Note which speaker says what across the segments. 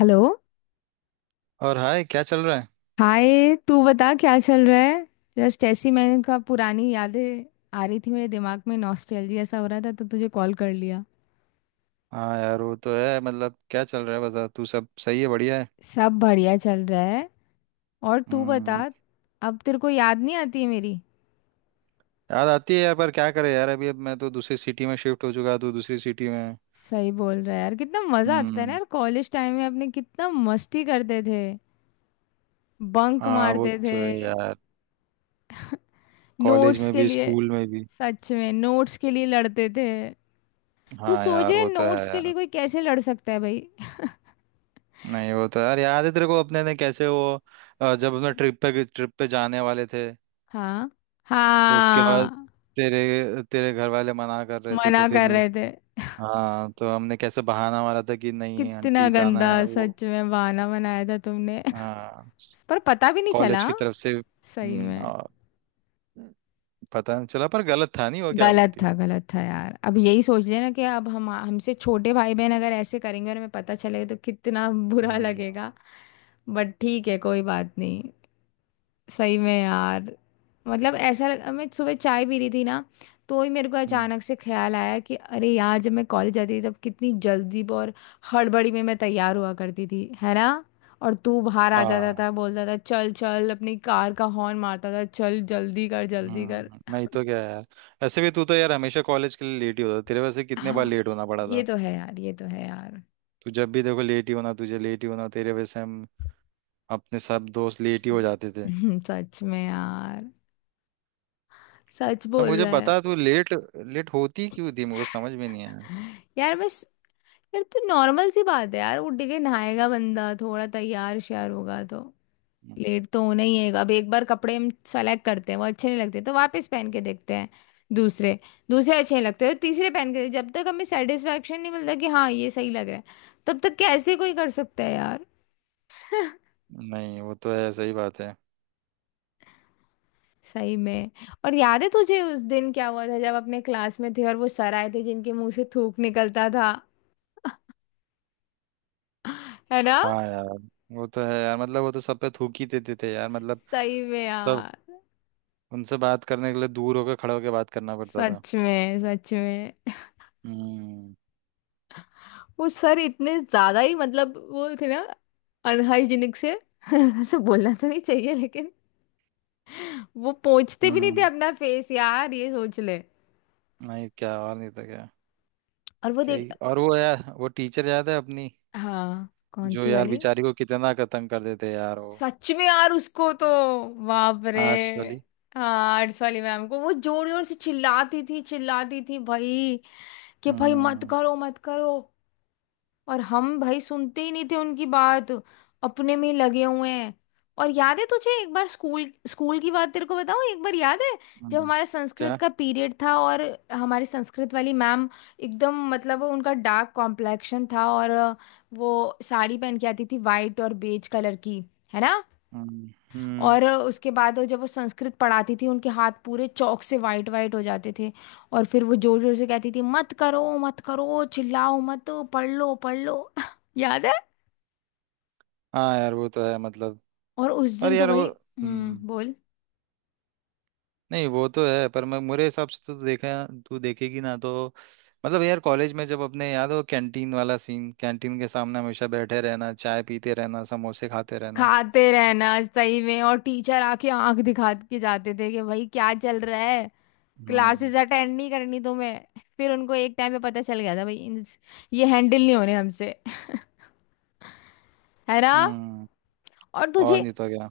Speaker 1: Hello.
Speaker 2: और hi, क्या चल रहा है?
Speaker 1: हाय, तू बता क्या चल रहा है? जस्ट ऐसी मैंने कहा, पुरानी यादें आ रही थी मेरे दिमाग में, नॉस्टैल्जिया सा हो रहा था तो तुझे कॉल कर लिया।
Speaker 2: हाँ यार, वो तो है। मतलब क्या चल रहा है, बता। तू सब सही है? बढ़िया है।
Speaker 1: सब बढ़िया चल रहा है। और तू बता।
Speaker 2: हम्म।
Speaker 1: अब तेरे को याद नहीं आती है मेरी?
Speaker 2: याद आती है यार, पर क्या करे यार। अभी अब मैं तो दूसरी सिटी में शिफ्ट हो चुका, तू दूसरी सिटी में है।
Speaker 1: सही बोल रहा है यार, कितना मजा आता था ना
Speaker 2: हम्म।
Speaker 1: यार कॉलेज टाइम में, अपने कितना मस्ती करते थे। बंक
Speaker 2: हाँ वो
Speaker 1: मारते थे।
Speaker 2: तो है यार, कॉलेज
Speaker 1: नोट्स
Speaker 2: में
Speaker 1: के
Speaker 2: भी
Speaker 1: लिए।
Speaker 2: स्कूल में भी।
Speaker 1: सच में नोट्स के लिए लड़ते थे। तू
Speaker 2: हाँ यार,
Speaker 1: सोचे
Speaker 2: वो तो
Speaker 1: नोट्स
Speaker 2: है
Speaker 1: के लिए
Speaker 2: यार।
Speaker 1: कोई कैसे लड़ सकता है भाई।
Speaker 2: नहीं वो तो यार, याद है तेरे को अपने ने कैसे वो जब
Speaker 1: सच
Speaker 2: अपने
Speaker 1: में।
Speaker 2: ट्रिप पे जाने वाले थे।
Speaker 1: हाँ।
Speaker 2: तो उसके बाद
Speaker 1: हाँ।
Speaker 2: तेरे तेरे घर वाले मना कर रहे थे, तो
Speaker 1: मना
Speaker 2: फिर
Speaker 1: कर रहे थे।
Speaker 2: हाँ, तो हमने कैसे बहाना मारा था कि नहीं
Speaker 1: कितना
Speaker 2: आंटी, जाना
Speaker 1: गंदा।
Speaker 2: है वो।
Speaker 1: सच में बहाना बनाया था तुमने।
Speaker 2: हाँ।
Speaker 1: पर पता भी नहीं
Speaker 2: कॉलेज
Speaker 1: चला।
Speaker 2: की तरफ से
Speaker 1: सही
Speaker 2: हम्म,
Speaker 1: में।
Speaker 2: आ, पता नहीं चला, पर गलत था नहीं, वो क्या
Speaker 1: गलत
Speaker 2: बोलती है।
Speaker 1: था, गलत था यार। अब यही सोच लेना कि अब हम, हमसे छोटे भाई बहन अगर ऐसे करेंगे और हमें पता चलेगा तो कितना बुरा
Speaker 2: हम्म।
Speaker 1: लगेगा। बट ठीक है, कोई बात नहीं। सही में यार। मतलब ऐसा मैं सुबह चाय पी रही थी ना, तो ही मेरे को
Speaker 2: हम्म।
Speaker 1: अचानक से ख्याल आया कि अरे यार, जब मैं कॉलेज जाती थी तब कितनी जल्दी और हड़बड़ी में मैं तैयार हुआ करती थी, है ना। और तू बाहर आ जाता
Speaker 2: हाँ।
Speaker 1: था, बोलता था चल चल, अपनी कार का हॉर्न मारता था, चल जल्दी कर जल्दी कर।
Speaker 2: हम्म। नहीं तो क्या यार। ऐसे भी तू तो यार हमेशा कॉलेज के लिए लेट ही होता, तेरे वजह से कितने बार
Speaker 1: हाँ
Speaker 2: लेट होना पड़ा
Speaker 1: ये
Speaker 2: था।
Speaker 1: तो है यार, ये तो है यार।
Speaker 2: तू जब भी देखो लेट ही होना, तुझे लेट ही होना, तेरे वजह से हम, अपने सब दोस्त लेट ही हो जाते थे।
Speaker 1: सच में यार। सच
Speaker 2: तो
Speaker 1: बोल
Speaker 2: मुझे
Speaker 1: रहा है।
Speaker 2: बता, तू लेट लेट होती क्यों थी, मुझे समझ में नहीं आया।
Speaker 1: यार बस। यार तो नॉर्मल सी बात है यार, उठ के नहाएगा बंदा, थोड़ा तैयार श्यार होगा तो लेट तो होना ही है। अब एक बार कपड़े हम सेलेक्ट करते हैं, वो अच्छे नहीं लगते तो वापस पहन के देखते हैं दूसरे। दूसरे अच्छे नहीं लगते तो तीसरे पहन के, जब तक हमें सेटिस्फेक्शन नहीं मिलता कि हाँ ये सही लग रहा है, तब तक कैसे कोई कर सकता है यार।
Speaker 2: नहीं वो तो है, सही बात है।
Speaker 1: सही में। और याद है तुझे उस दिन क्या हुआ था, जब अपने क्लास में थे और वो सर आए थे जिनके मुंह से थूक निकलता था, है ना।
Speaker 2: हाँ यार वो तो है यार, मतलब वो तो सब पे थूक ही देते थे यार, मतलब
Speaker 1: सही में
Speaker 2: सब।
Speaker 1: यार।
Speaker 2: उनसे बात करने के लिए दूर होकर, खड़े होकर बात करना पड़ता था।
Speaker 1: सच में सच में।
Speaker 2: हम्म।
Speaker 1: वो सर इतने ज्यादा ही मतलब वो थे ना अनहाइजीनिक से। ऐसे बोलना तो नहीं चाहिए लेकिन वो पोंछते भी नहीं थे
Speaker 2: हम्म।
Speaker 1: अपना फेस यार, ये सोच ले।
Speaker 2: नहीं, क्या और नहीं था क्या?
Speaker 1: और वो
Speaker 2: क्या
Speaker 1: देख।
Speaker 2: ही, और वो यार वो टीचर याद है अपनी,
Speaker 1: हाँ कौन
Speaker 2: जो
Speaker 1: सी
Speaker 2: यार
Speaker 1: वाली?
Speaker 2: बेचारी को कितना तंग कर देते यार वो,
Speaker 1: सच में यार, उसको तो बाप रे।
Speaker 2: आर्ट्स वाली।
Speaker 1: हाँ आर्ट्स वाली मैम को वो जोर जोर से चिल्लाती थी, चिल्लाती थी भाई कि भाई मत
Speaker 2: हम्म।
Speaker 1: करो मत करो। और हम भाई सुनते ही नहीं थे उनकी बात, अपने में ही लगे हुए हैं। और याद है तुझे एक बार, स्कूल, स्कूल की बात तेरे को बताऊं, एक बार याद है जब
Speaker 2: हम्म।
Speaker 1: हमारा संस्कृत
Speaker 2: क्या?
Speaker 1: का पीरियड था, और हमारी संस्कृत वाली मैम, एकदम मतलब उनका डार्क कॉम्प्लेक्शन था और वो साड़ी पहन के आती थी वाइट और बेज कलर की, है ना।
Speaker 2: हम्म, हम्म।
Speaker 1: और उसके बाद जब वो संस्कृत पढ़ाती थी, उनके हाथ पूरे चौक से वाइट वाइट हो जाते थे। और फिर वो जोर जोर से कहती थी मत करो मत करो, चिल्लाओ मत, पढ़ लो पढ़ लो। याद है।
Speaker 2: हाँ यार वो तो है, मतलब।
Speaker 1: और उस
Speaker 2: और
Speaker 1: दिन तो
Speaker 2: यार वो,
Speaker 1: भाई।
Speaker 2: हम्म,
Speaker 1: बोल।
Speaker 2: नहीं वो तो है, पर मैं मेरे हिसाब से तो देखा, तू देखेगी ना तो, मतलब यार कॉलेज में जब अपने, याद हो कैंटीन वाला सीन, कैंटीन के सामने हमेशा बैठे रहना, चाय पीते रहना, समोसे खाते रहना।
Speaker 1: खाते रहना सही में। और टीचर आके आंख दिखा के जाते थे कि भाई क्या चल रहा है,
Speaker 2: हम्म।
Speaker 1: क्लासेस अटेंड नहीं करनी तुम्हें? फिर उनको एक टाइम पे पता चल गया था भाई ये हैंडल नहीं होने हमसे। है ना।
Speaker 2: हम्म।
Speaker 1: और
Speaker 2: और
Speaker 1: तुझे।
Speaker 2: नहीं तो क्या।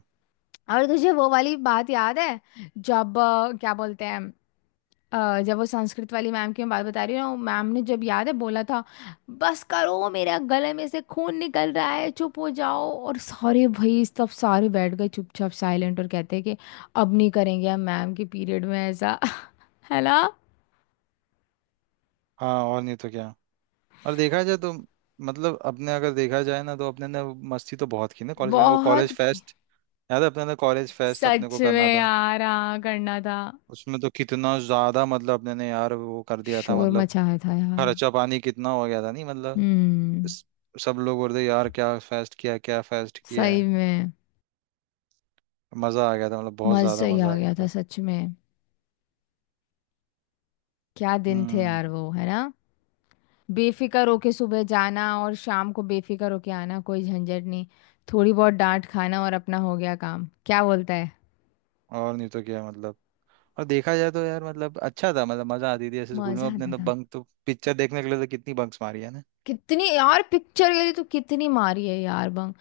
Speaker 1: और तुझे वो वाली बात याद है, जब क्या बोलते हैं, जब वो संस्कृत वाली मैम की मैं बात बता रही हूँ, मैम ने जब याद है बोला था बस करो, मेरा गले में से खून निकल रहा है, चुप हो जाओ। और सारे भाई, सब सारे बैठ गए चुपचाप साइलेंट, और कहते हैं कि अब नहीं करेंगे हम मैम के पीरियड में ऐसा। है ना।
Speaker 2: हाँ, और नहीं तो क्या। और देखा जाए तो, मतलब अपने अगर देखा जाए ना, तो अपने ने मस्ती तो बहुत की ना कॉलेज में, वो
Speaker 1: बहुत
Speaker 2: कॉलेज
Speaker 1: की-
Speaker 2: फेस्ट, याद है अपने ने कॉलेज फेस्ट अपने को
Speaker 1: सच
Speaker 2: करना
Speaker 1: में
Speaker 2: था।
Speaker 1: यार, हाँ करना था।
Speaker 2: उसमें तो कितना ज्यादा, मतलब अपने ने यार वो कर दिया था,
Speaker 1: शोर
Speaker 2: मतलब
Speaker 1: मचाया था यार।
Speaker 2: खर्चा पानी कितना हो गया था, नहीं मतलब
Speaker 1: हम्म।
Speaker 2: इस- सब लोग बोल रहे यार क्या फेस्ट किया, क्या फेस्ट किया
Speaker 1: सही
Speaker 2: है।
Speaker 1: में।
Speaker 2: मजा आ गया था, मतलब बहुत
Speaker 1: मजा
Speaker 2: ज्यादा
Speaker 1: ही
Speaker 2: मजा
Speaker 1: आ
Speaker 2: आ
Speaker 1: गया
Speaker 2: गया
Speaker 1: था
Speaker 2: था।
Speaker 1: सच में। क्या दिन थे
Speaker 2: हम्म।
Speaker 1: यार वो, है ना। बेफिक्र होके सुबह जाना और शाम को बेफिक्र होके आना, कोई झंझट नहीं। थोड़ी बहुत डांट खाना और अपना हो गया काम, क्या बोलता है।
Speaker 2: और नहीं तो क्या मतलब, और देखा जाए तो यार, मतलब अच्छा था, मतलब मजा आती थी ऐसे स्कूल में।
Speaker 1: मजा
Speaker 2: अपने
Speaker 1: आता
Speaker 2: तो
Speaker 1: था।
Speaker 2: बंक तो पिक्चर देखने के लिए तो कितनी बंक्स मारी है ना।
Speaker 1: कितनी यार, पिक्चर के लिए तो कितनी मारी है यार बंग।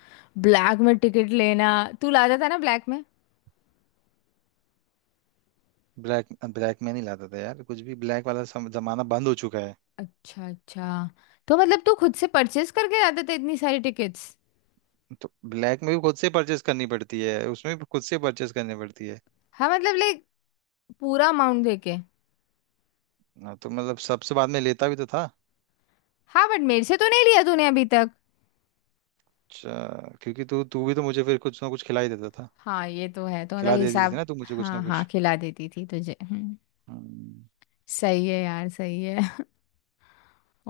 Speaker 1: ब्लैक में टिकट लेना। तू लाता था ना ब्लैक में।
Speaker 2: ब्लैक ब्लैक में नहीं लाता था यार, कुछ भी ब्लैक वाला जमाना बंद हो चुका है।
Speaker 1: अच्छा अच्छा। तो मतलब तू खुद से परचेस करके लाते थे इतनी सारी टिकट्स?
Speaker 2: तो ब्लैक में भी खुद से परचेस करनी पड़ती है, उसमें भी खुद से परचेस करनी पड़ती है।
Speaker 1: हाँ मतलब लाइक, पूरा अमाउंट देके।
Speaker 2: हाँ, तो मतलब सबसे बाद में लेता भी तो था।
Speaker 1: हाँ, बट मेरे से तो नहीं लिया तूने अभी तक।
Speaker 2: अच्छा, क्योंकि तू तू भी तो मुझे फिर कुछ ना कुछ खिला ही देता था,
Speaker 1: हाँ ये तो है, तो मतलब
Speaker 2: खिला देती थी
Speaker 1: हिसाब,
Speaker 2: ना तू मुझे कुछ ना
Speaker 1: हाँ हाँ
Speaker 2: कुछ।
Speaker 1: खिला देती थी तुझे। हम्म।
Speaker 2: हम्म।
Speaker 1: सही है यार, सही है।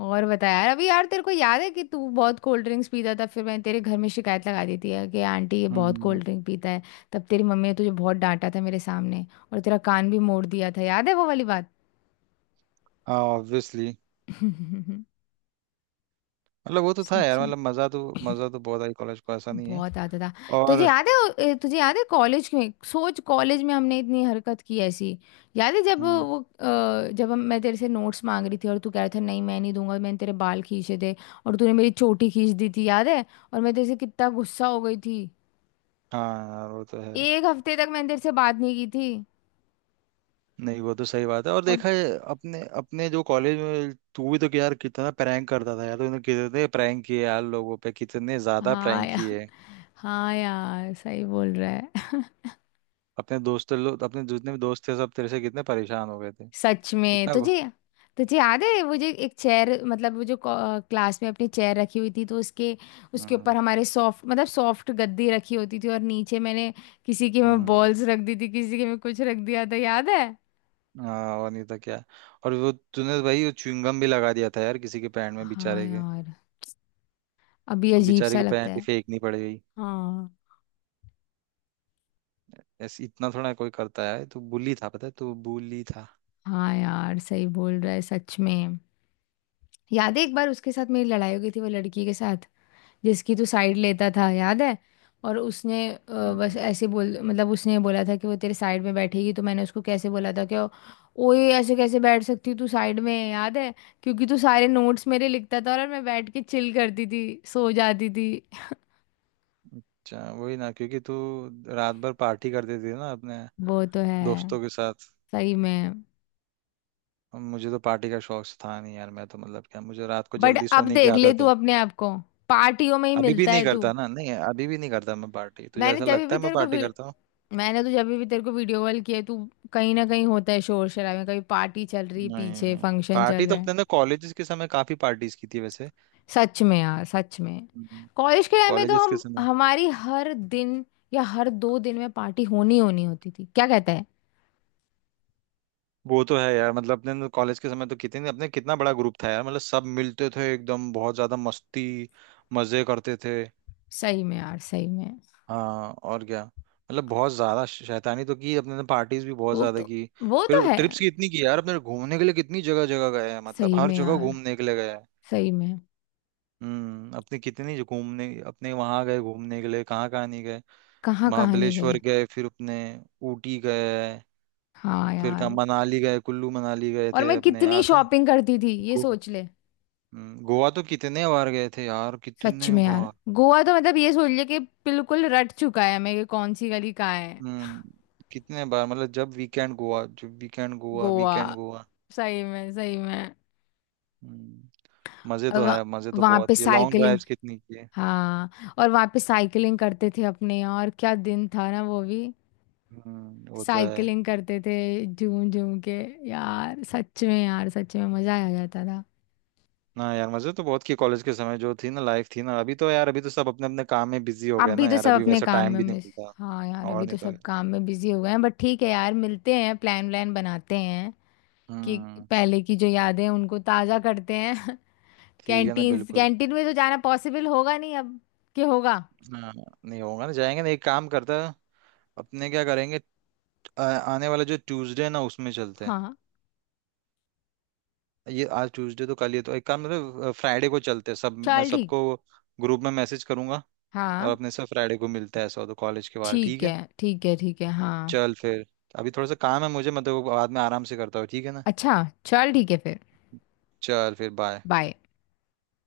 Speaker 1: और बता यार। अभी यार तेरे को याद है कि तू बहुत कोल्ड ड्रिंक्स पीता था, फिर मैंने तेरे घर में शिकायत लगा दी थी यार कि आंटी, ये बहुत
Speaker 2: हम्म।
Speaker 1: कोल्ड ड्रिंक पीता है। तब तेरी मम्मी ने तुझे बहुत डांटा था मेरे सामने, और तेरा कान भी मोड़ दिया था, याद है वो वाली बात।
Speaker 2: हाँ ऑब्वियसली। मतलब वो तो था
Speaker 1: सच
Speaker 2: यार,
Speaker 1: में।
Speaker 2: मतलब मजा तो बहुत आई कॉलेज को, ऐसा नहीं है।
Speaker 1: बहुत आता था। तुझे
Speaker 2: और
Speaker 1: याद तुझे याद है कॉलेज में, सोच कॉलेज में हमने इतनी हरकत की ऐसी। याद है जब
Speaker 2: हम्म,
Speaker 1: वो जब हम, मैं तेरे से नोट्स मांग रही थी और तू कह रहा था नहीं मैं नहीं दूंगा, मैंने तेरे बाल खींचे थे, और तूने मेरी चोटी खींच दी थी, याद है। और मैं तेरे से कितना गुस्सा हो गई थी।
Speaker 2: हाँ यार वो तो है।
Speaker 1: एक हफ्ते तक मैंने तेरे से बात नहीं की थी।
Speaker 2: नहीं वो तो सही बात है, और
Speaker 1: और,
Speaker 2: देखा है अपने अपने जो कॉलेज में, तू भी तो कि यार कितना प्रैंक करता था यार, तूने कितने प्रैंक किए यार, लोगों पे कितने ज्यादा
Speaker 1: हाँ
Speaker 2: प्रैंक
Speaker 1: यार,
Speaker 2: किए।
Speaker 1: हाँ यार सही बोल रहा है।
Speaker 2: अपने दोस्त लोग, अपने जितने भी दोस्त थे, सब तेरे से कितने परेशान हो गए थे।
Speaker 1: सच में।
Speaker 2: इतना
Speaker 1: तुझे तुझे याद है वो जो एक चेयर, मतलब वो जो क्लास में अपनी चेयर रखी हुई थी, तो उसके, उसके
Speaker 2: हम्म।
Speaker 1: ऊपर हमारे सॉफ्ट, मतलब सॉफ्ट गद्दी रखी होती थी, और नीचे मैंने किसी के में
Speaker 2: हम्म।
Speaker 1: बॉल्स रख दी थी, किसी के में कुछ रख दिया था, याद है।
Speaker 2: हाँ, और नहीं तो क्या। और वो तूने तो भाई वो च्युइंगम भी लगा दिया था यार किसी के पैंट में
Speaker 1: हाँ
Speaker 2: बेचारे के,
Speaker 1: यार, अभी
Speaker 2: उसको
Speaker 1: अजीब
Speaker 2: बेचारे
Speaker 1: सा
Speaker 2: की
Speaker 1: लगता
Speaker 2: पैंट ही
Speaker 1: है।
Speaker 2: फेंकनी पड़ गई।
Speaker 1: हाँ।
Speaker 2: ऐसे इतना थोड़ा कोई करता है, तू bully था, पता है तू bully
Speaker 1: हाँ यार सही बोल रहा है सच में। याद है एक बार उसके साथ मेरी लड़ाई हो गई थी, वो लड़की के साथ जिसकी तू साइड लेता था, याद है। और उसने
Speaker 2: था।
Speaker 1: बस ऐसे बोल मतलब, उसने बोला था कि वो तेरे साइड में बैठेगी, तो मैंने उसको कैसे बोला था कि ओए ऐसे कैसे बैठ सकती तू साइड में, याद है। क्योंकि तू सारे नोट्स मेरे लिखता था और मैं बैठ के चिल करती थी, सो जाती थी।
Speaker 2: अच्छा वही ना, क्योंकि तू रात भर पार्टी कर देती थी ना अपने
Speaker 1: वो तो है।
Speaker 2: दोस्तों के साथ।
Speaker 1: सही में।
Speaker 2: अब मुझे तो पार्टी का शौक था नहीं यार, मैं तो, मतलब क्या, मुझे रात को
Speaker 1: बट
Speaker 2: जल्दी
Speaker 1: अब
Speaker 2: सोने की
Speaker 1: देख ले
Speaker 2: आदत
Speaker 1: तू
Speaker 2: है।
Speaker 1: अपने आप को, पार्टियों में ही
Speaker 2: अभी भी
Speaker 1: मिलता
Speaker 2: नहीं
Speaker 1: है तू।
Speaker 2: करता ना, नहीं अभी भी नहीं करता मैं पार्टी, तुझे
Speaker 1: मैंने
Speaker 2: ऐसा
Speaker 1: जब
Speaker 2: लगता
Speaker 1: भी
Speaker 2: है मैं
Speaker 1: तेरे को
Speaker 2: पार्टी
Speaker 1: वी-
Speaker 2: करता हूँ?
Speaker 1: मैंने तो जब भी तेरे को वीडियो कॉल किया है, तू कहीं ना कहीं होता है शोर शराबे, कभी पार्टी चल रही है
Speaker 2: नहीं,
Speaker 1: पीछे,
Speaker 2: नहीं।
Speaker 1: फंक्शन चल
Speaker 2: पार्टी तो
Speaker 1: रहा है।
Speaker 2: अपने ना कॉलेजेस के समय काफी पार्टीज की थी वैसे,
Speaker 1: सच में यार, सच में। कॉलेज के टाइम में तो
Speaker 2: कॉलेजेस के
Speaker 1: हम,
Speaker 2: समय।
Speaker 1: हमारी हर दिन या हर दो दिन में पार्टी होनी होनी होती थी, क्या कहता है।
Speaker 2: वो तो है यार, मतलब अपने कॉलेज के समय तो कितने अपने कितना बड़ा ग्रुप था यार, मतलब सब मिलते थे एकदम, बहुत ज्यादा मस्ती मजे करते थे।
Speaker 1: सही में यार, सही में।
Speaker 2: हाँ और क्या, मतलब बहुत ज्यादा शैतानी तो की अपने ने, पार्टीज भी बहुत
Speaker 1: वो
Speaker 2: ज्यादा
Speaker 1: तो
Speaker 2: की।
Speaker 1: वो तो
Speaker 2: फिर
Speaker 1: है
Speaker 2: ट्रिप्स
Speaker 1: यार।
Speaker 2: कितनी की यार अपने घूमने के लिए, कितनी जगह जगह गए हैं, मतलब
Speaker 1: सही
Speaker 2: हर
Speaker 1: में
Speaker 2: जगह
Speaker 1: यार,
Speaker 2: घूमने के लिए गए हैं।
Speaker 1: सही में।
Speaker 2: हम्म। अपने कितनी जो घूमने अपने वहां गए, घूमने के लिए कहाँ कहाँ नहीं गए।
Speaker 1: कहाँ कहाँ नहीं गए।
Speaker 2: महाबलेश्वर गए, फिर अपने ऊटी गए,
Speaker 1: हाँ
Speaker 2: फिर कहाँ
Speaker 1: यार।
Speaker 2: मनाली गए, कुल्लू मनाली गए
Speaker 1: और
Speaker 2: थे
Speaker 1: मैं
Speaker 2: अपने,
Speaker 1: कितनी
Speaker 2: याद है।
Speaker 1: शॉपिंग करती थी, ये
Speaker 2: गो
Speaker 1: सोच ले।
Speaker 2: गोवा तो कितने बार गए थे यार,
Speaker 1: सच
Speaker 2: कितने
Speaker 1: में यार।
Speaker 2: बार।
Speaker 1: गोवा तो मतलब ये सोच ले कि बिल्कुल रट चुका है मैं कि कौन सी गली कहाँ है।
Speaker 2: हम्म। कितने बार, मतलब जब वीकेंड गोवा, जब वीकेंड गोवा,
Speaker 1: गोवा।
Speaker 2: वीकेंड गोवा।
Speaker 1: सही में, सही में।
Speaker 2: हम्म। मजे तो है, मजे तो
Speaker 1: वहां
Speaker 2: बहुत
Speaker 1: पे
Speaker 2: किए, लॉन्ग
Speaker 1: साइकिलिंग।
Speaker 2: ड्राइव्स कितनी की है।
Speaker 1: हाँ, और वहाँ पे साइकिलिंग करते थे अपने यार, क्या दिन था ना वो भी।
Speaker 2: हम्म, वो तो है।
Speaker 1: साइकिलिंग करते थे, झूम झूम के यार, सच में यार, सच में मजा आ जाता था।
Speaker 2: ना यार मजे तो बहुत किए कॉलेज के समय, जो थी ना लाइफ थी ना, अभी तो यार, अभी तो सब अपने अपने काम में बिजी हो गए
Speaker 1: अभी
Speaker 2: ना
Speaker 1: तो
Speaker 2: यार,
Speaker 1: सब
Speaker 2: अभी
Speaker 1: अपने
Speaker 2: वैसा
Speaker 1: काम
Speaker 2: टाइम
Speaker 1: में
Speaker 2: भी नहीं
Speaker 1: मिस।
Speaker 2: मिलता।
Speaker 1: हाँ यार,
Speaker 2: और
Speaker 1: अभी तो
Speaker 2: नहीं तो है।
Speaker 1: सब काम में बिजी हो गए हैं, बट ठीक है यार, मिलते हैं, प्लान व्लान बनाते हैं कि
Speaker 2: हम्म।
Speaker 1: पहले की जो यादें हैं उनको ताज़ा करते हैं।
Speaker 2: ठीक है ना
Speaker 1: कैंटीन,
Speaker 2: बिल्कुल।
Speaker 1: कैंटीन में तो जाना पॉसिबल होगा नहीं अब। कि होगा?
Speaker 2: हाँ। नहीं होगा ना, जाएंगे ना, एक काम करता है, अपने क्या करेंगे, आने वाला जो ट्यूसडे है ना उसमें चलते हैं।
Speaker 1: हाँ
Speaker 2: ये आज ट्यूसडे तो कल, ये तो एक काम, मतलब फ्राइडे को चलते हैं सब, मैं
Speaker 1: चल ठीक।
Speaker 2: सबको ग्रुप में मैसेज करूंगा और
Speaker 1: हाँ,
Speaker 2: अपने सब फ्राइडे को मिलता है, ऐसा हो तो, कॉलेज के बाहर, ठीक
Speaker 1: ठीक
Speaker 2: है।
Speaker 1: है ठीक है ठीक है, हाँ।
Speaker 2: चल फिर, अभी थोड़ा सा काम है मुझे, मैं तो बाद में आराम से करता हूँ, ठीक है ना।
Speaker 1: अच्छा चल ठीक है फिर।
Speaker 2: चल फिर बाय।
Speaker 1: Bye.